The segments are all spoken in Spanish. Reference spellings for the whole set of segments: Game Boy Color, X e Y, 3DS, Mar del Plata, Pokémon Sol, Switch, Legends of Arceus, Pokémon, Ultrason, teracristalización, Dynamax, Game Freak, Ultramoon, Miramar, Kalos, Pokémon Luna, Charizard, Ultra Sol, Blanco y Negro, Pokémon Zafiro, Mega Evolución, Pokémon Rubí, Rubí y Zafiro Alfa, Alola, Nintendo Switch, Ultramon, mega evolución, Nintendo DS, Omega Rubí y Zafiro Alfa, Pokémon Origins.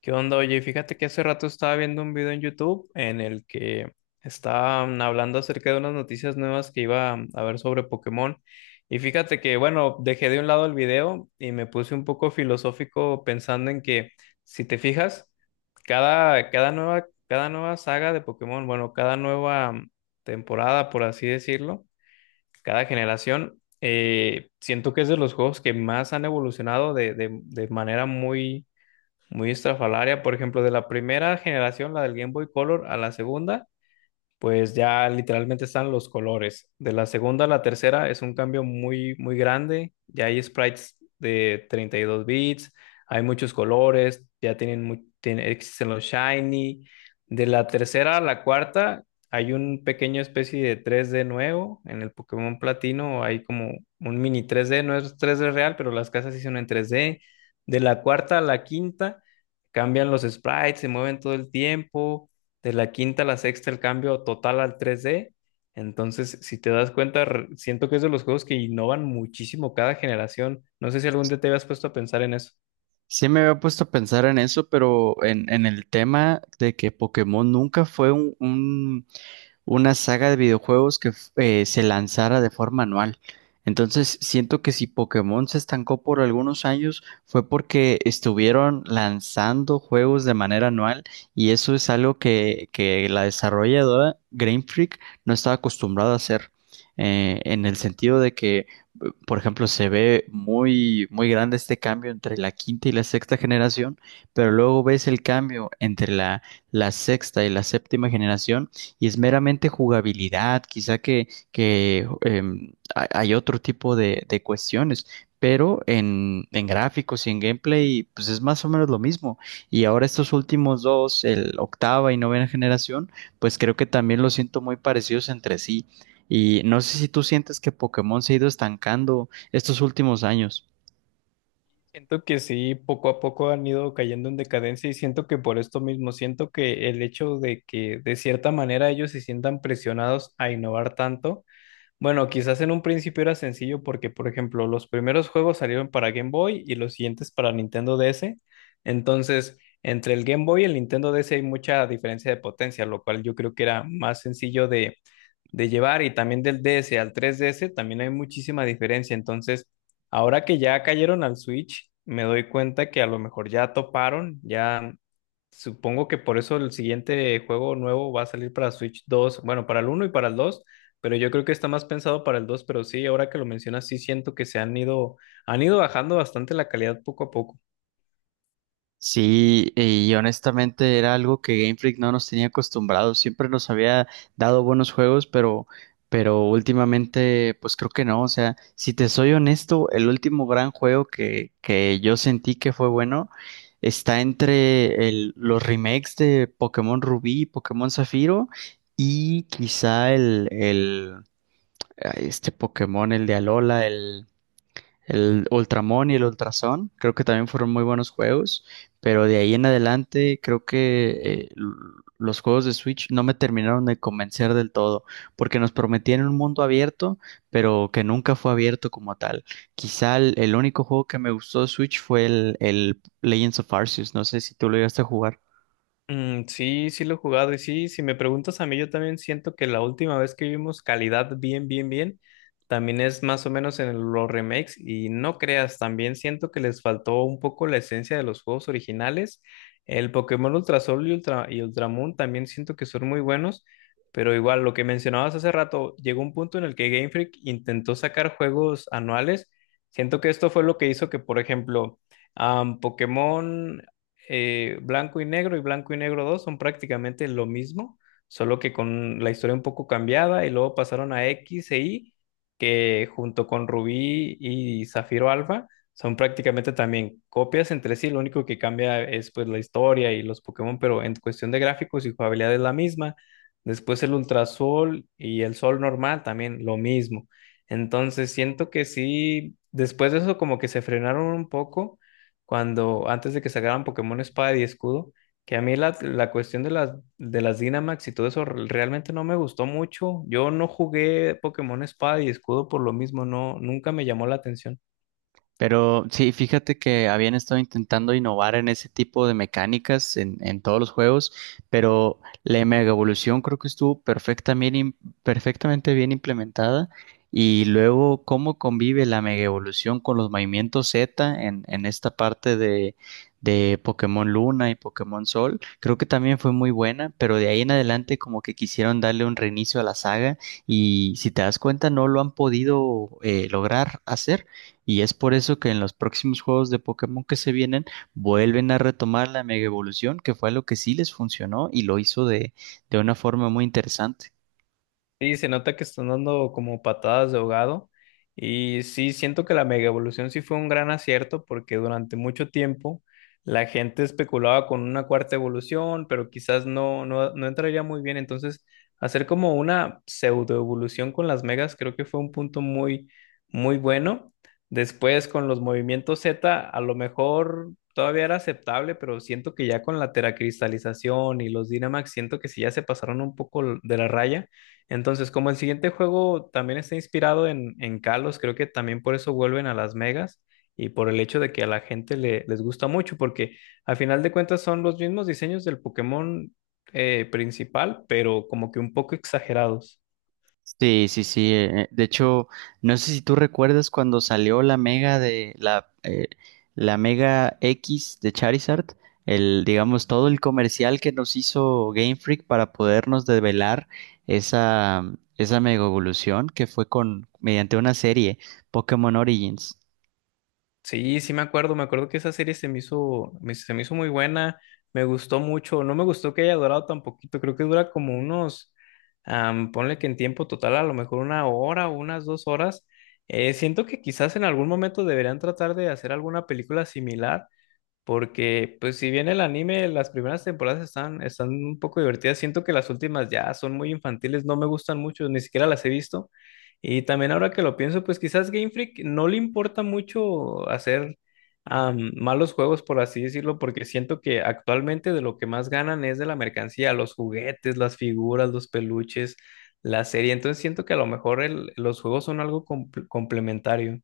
¿Qué onda? Oye, fíjate que hace rato estaba viendo un video en YouTube en el que estaban hablando acerca de unas noticias nuevas que iba a haber sobre Pokémon. Y fíjate que, bueno, dejé de un lado el video y me puse un poco filosófico pensando en que, si te fijas, cada nueva saga de Pokémon. Bueno, cada nueva temporada, por así decirlo, cada generación, siento que es de los juegos que más han evolucionado de manera muy muy estrafalaria. Por ejemplo, de la primera generación, la del Game Boy Color, a la segunda, pues ya literalmente están los colores. De la segunda a la tercera es un cambio muy, muy grande. Ya hay sprites de 32 bits, hay muchos colores, ya tienen, existen los shiny. De la tercera a la cuarta hay un pequeño especie de 3D nuevo. En el Pokémon Platino hay como un mini 3D, no es 3D real, pero las casas sí son en 3D. De la cuarta a la quinta cambian los sprites, se mueven todo el tiempo. De la quinta a la sexta el cambio total al 3D. Entonces, si te das cuenta, siento que es de los juegos que innovan muchísimo cada generación. No sé si algún día te habías puesto a pensar en eso. Sí me había puesto a pensar en eso, pero en el tema de que Pokémon nunca fue una saga de videojuegos que se lanzara de forma anual. Entonces, siento que si Pokémon se estancó por algunos años fue porque estuvieron lanzando juegos de manera anual y eso es algo que la desarrolladora Game Freak no estaba acostumbrada a hacer, en el sentido de que, por ejemplo, se ve muy, muy grande este cambio entre la quinta y la sexta generación, pero luego ves el cambio entre la sexta y la séptima generación, y es meramente jugabilidad, quizá que hay otro tipo de cuestiones, pero en gráficos y en gameplay, pues es más o menos lo mismo. Y ahora estos últimos dos, el octava y novena generación, pues creo que también los siento muy parecidos entre sí. Y no sé si tú sientes que Pokémon se ha ido estancando estos últimos años. Siento que sí, poco a poco han ido cayendo en decadencia y siento que por esto mismo, siento que el hecho de que de cierta manera ellos se sientan presionados a innovar tanto. Bueno, quizás en un principio era sencillo porque, por ejemplo, los primeros juegos salieron para Game Boy y los siguientes para Nintendo DS. Entonces, entre el Game Boy y el Nintendo DS hay mucha diferencia de potencia, lo cual yo creo que era más sencillo de llevar. Y también del DS al 3DS también hay muchísima diferencia. Entonces, ahora que ya cayeron al Switch, me doy cuenta que a lo mejor ya toparon, ya. Supongo que por eso el siguiente juego nuevo va a salir para Switch 2, bueno, para el uno y para el 2, pero yo creo que está más pensado para el 2. Pero sí, ahora que lo mencionas, sí siento que han ido bajando bastante la calidad poco a poco. Sí, y honestamente era algo que Game Freak no nos tenía acostumbrados. Siempre nos había dado buenos juegos, pero últimamente, pues creo que no. O sea, si te soy honesto, el último gran juego que yo sentí que fue bueno está entre los remakes de Pokémon Rubí y Pokémon Zafiro, y quizá este Pokémon, el de Alola, el Ultramon y el Ultrason, creo que también fueron muy buenos juegos, pero de ahí en adelante creo que los juegos de Switch no me terminaron de convencer del todo, porque nos prometían un mundo abierto, pero que nunca fue abierto como tal. Quizá el único juego que me gustó de Switch fue el Legends of Arceus. No sé si tú lo llegaste a jugar. Mm, sí, sí lo he jugado. Y sí, si me preguntas a mí, yo también siento que la última vez que vimos calidad bien, bien, bien, también es más o menos en los remakes. Y no creas, también siento que les faltó un poco la esencia de los juegos originales. El Pokémon Ultra Sol y Ultramoon también siento que son muy buenos, pero igual lo que mencionabas hace rato, llegó un punto en el que Game Freak intentó sacar juegos anuales. Siento que esto fue lo que hizo que, por ejemplo, Pokémon Blanco y Negro y Blanco y Negro 2 son prácticamente lo mismo, solo que con la historia un poco cambiada, y luego pasaron a X e Y, que junto con Rubí y Zafiro Alfa son prácticamente también copias entre sí. Lo único que cambia es pues la historia y los Pokémon, pero en cuestión de gráficos y jugabilidad es la misma. Después el Ultrasol y el Sol normal también lo mismo. Entonces siento que sí, después de eso como que se frenaron un poco cuando antes de que sacaran Pokémon Espada y Escudo, que a mí la cuestión de las Dynamax y todo eso realmente no me gustó mucho. Yo no jugué Pokémon Espada y Escudo por lo mismo, no, nunca me llamó la atención. Pero sí, fíjate que habían estado intentando innovar en ese tipo de mecánicas en todos los juegos, pero la Mega Evolución creo que estuvo perfectamente bien implementada. Y luego, ¿cómo convive la Mega Evolución con los movimientos Z en esta parte de Pokémon Luna y Pokémon Sol? Creo que también fue muy buena, pero de ahí en adelante como que quisieron darle un reinicio a la saga y, si te das cuenta, no lo han podido lograr hacer. Y es por eso que en los próximos juegos de Pokémon que se vienen vuelven a retomar la Mega Evolución, que fue lo que sí les funcionó, y lo hizo de una forma muy interesante. Sí, se nota que están dando como patadas de ahogado. Y sí, siento que la mega evolución sí fue un gran acierto porque durante mucho tiempo la gente especulaba con una cuarta evolución, pero quizás no entraría muy bien. Entonces, hacer como una pseudo evolución con las megas creo que fue un punto muy, muy bueno. Después, con los movimientos Z, a lo mejor todavía era aceptable, pero siento que ya con la teracristalización y los Dynamax, siento que sí ya se pasaron un poco de la raya. Entonces, como el siguiente juego también está inspirado en Kalos, creo que también por eso vuelven a Las Megas, y por el hecho de que a la gente les gusta mucho, porque al final de cuentas son los mismos diseños del Pokémon principal, pero como que un poco exagerados. Sí, sí, sí. De hecho, no sé si tú recuerdas cuando salió la mega de la mega X de Charizard, el, digamos, todo el comercial que nos hizo Game Freak para podernos develar esa, esa mega evolución, que fue con, mediante una serie, Pokémon Origins. Sí, sí me acuerdo que esa serie se me hizo muy buena, me gustó mucho. No me gustó que haya durado tan poquito, creo que dura como unos, ponle que en tiempo total a lo mejor una hora o unas 2 horas. Siento que quizás en algún momento deberían tratar de hacer alguna película similar, porque, pues, si bien el anime, las primeras temporadas están un poco divertidas, siento que las últimas ya son muy infantiles, no me gustan mucho, ni siquiera las he visto. Y también ahora que lo pienso, pues quizás Game Freak no le importa mucho hacer malos juegos, por así decirlo, porque siento que actualmente de lo que más ganan es de la mercancía, los juguetes, las figuras, los peluches, la serie. Entonces siento que a lo mejor los juegos son algo complementario.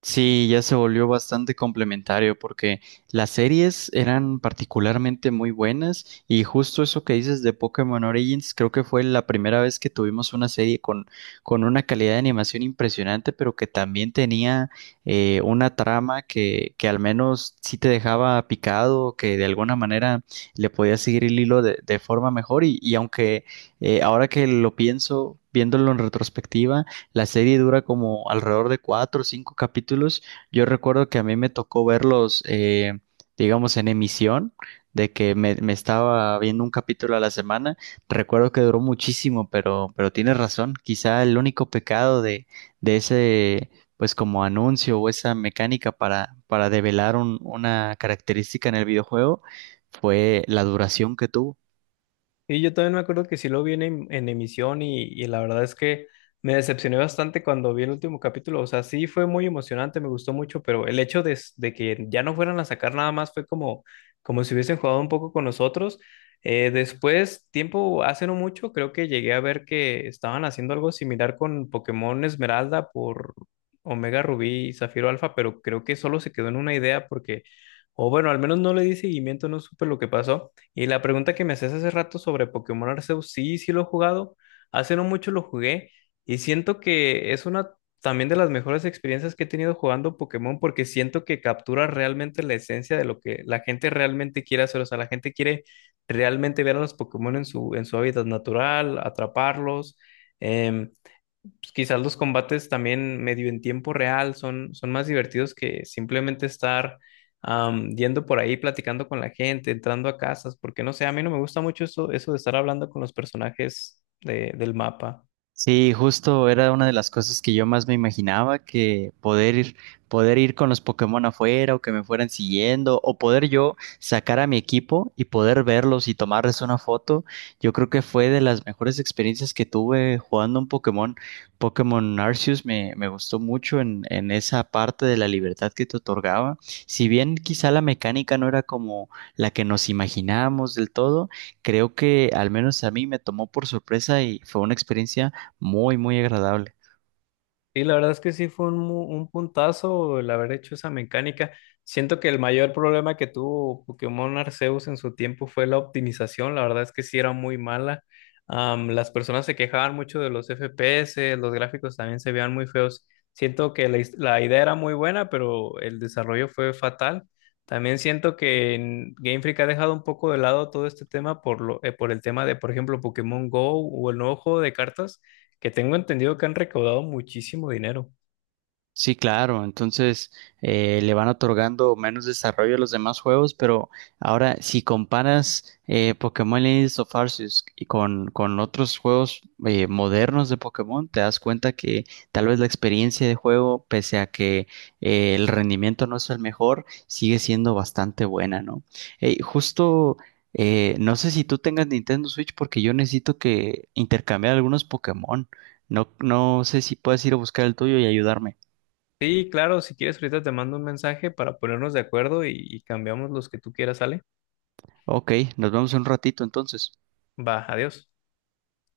Sí, ya se volvió bastante complementario porque las series eran particularmente muy buenas, y justo eso que dices de Pokémon Origins, creo que fue la primera vez que tuvimos una serie con, una calidad de animación impresionante, pero que también tenía una trama que al menos sí te dejaba picado, que de alguna manera le podías seguir el hilo de forma mejor y aunque ahora que lo pienso. Viéndolo en retrospectiva, la serie dura como alrededor de cuatro o cinco capítulos. Yo recuerdo que a mí me tocó verlos, digamos, en emisión, de que me estaba viendo un capítulo a la semana. Recuerdo que duró muchísimo, pero tienes razón. Quizá el único pecado de ese, pues, como anuncio o esa mecánica para develar una característica en el videojuego fue la duración que tuvo. Y yo también me acuerdo que sí lo vi en, en emisión, y la verdad es que me decepcioné bastante cuando vi el último capítulo. O sea, sí fue muy emocionante, me gustó mucho, pero el hecho de, de que ya no fueran a sacar nada más fue como, como si hubiesen jugado un poco con nosotros. Después, tiempo hace no mucho, creo que llegué a ver que estaban haciendo algo similar con Pokémon Esmeralda por Omega Rubí y Zafiro Alfa, pero creo que solo se quedó en una idea porque, o bueno, al menos no le di seguimiento, no supe lo que pasó. Y la pregunta que me hacías hace rato sobre Pokémon Arceus, sí, sí lo he jugado. Hace no mucho lo jugué y siento que es una también de las mejores experiencias que he tenido jugando Pokémon, porque siento que captura realmente la esencia de lo que la gente realmente quiere hacer. O sea, la gente quiere realmente ver a los Pokémon en su hábitat natural, atraparlos. Em, pues, quizás los combates también medio en tiempo real son más divertidos que simplemente estar yendo por ahí platicando con la gente, entrando a casas, porque no sé, a mí no me gusta mucho eso, eso de estar hablando con los personajes del mapa. Sí, justo era una de las cosas que yo más me imaginaba, que poder ir con los Pokémon afuera, o que me fueran siguiendo, o poder yo sacar a mi equipo y poder verlos y tomarles una foto. Yo creo que fue de las mejores experiencias que tuve jugando un Pokémon. Pokémon Arceus me gustó mucho en esa parte de la libertad que te otorgaba. Si bien quizá la mecánica no era como la que nos imaginábamos del todo, creo que al menos a mí me tomó por sorpresa y fue una experiencia muy, muy agradable. Sí, la verdad es que sí fue un puntazo el haber hecho esa mecánica. Siento que el mayor problema que tuvo Pokémon Arceus en su tiempo fue la optimización. La verdad es que sí era muy mala. Las personas se quejaban mucho de los FPS, los gráficos también se veían muy feos. Siento que la idea era muy buena, pero el desarrollo fue fatal. También siento que en Game Freak ha dejado un poco de lado todo este tema por el tema de, por ejemplo, Pokémon Go o el nuevo juego de cartas, que tengo entendido que han recaudado muchísimo dinero. Sí, claro. Entonces le van otorgando menos desarrollo a los demás juegos, pero ahora, si comparas Pokémon Legends of Arceus y con otros juegos modernos de Pokémon, te das cuenta que tal vez la experiencia de juego, pese a que el rendimiento no es el mejor, sigue siendo bastante buena, ¿no? Justo, no sé si tú tengas Nintendo Switch, porque yo necesito que intercambiar algunos Pokémon. No, no sé si puedes ir a buscar el tuyo y ayudarme. Sí, claro, si quieres, ahorita te mando un mensaje para ponernos de acuerdo y cambiamos los que tú quieras, ¿sale? Ok, nos vemos en un ratito entonces. Va, adiós.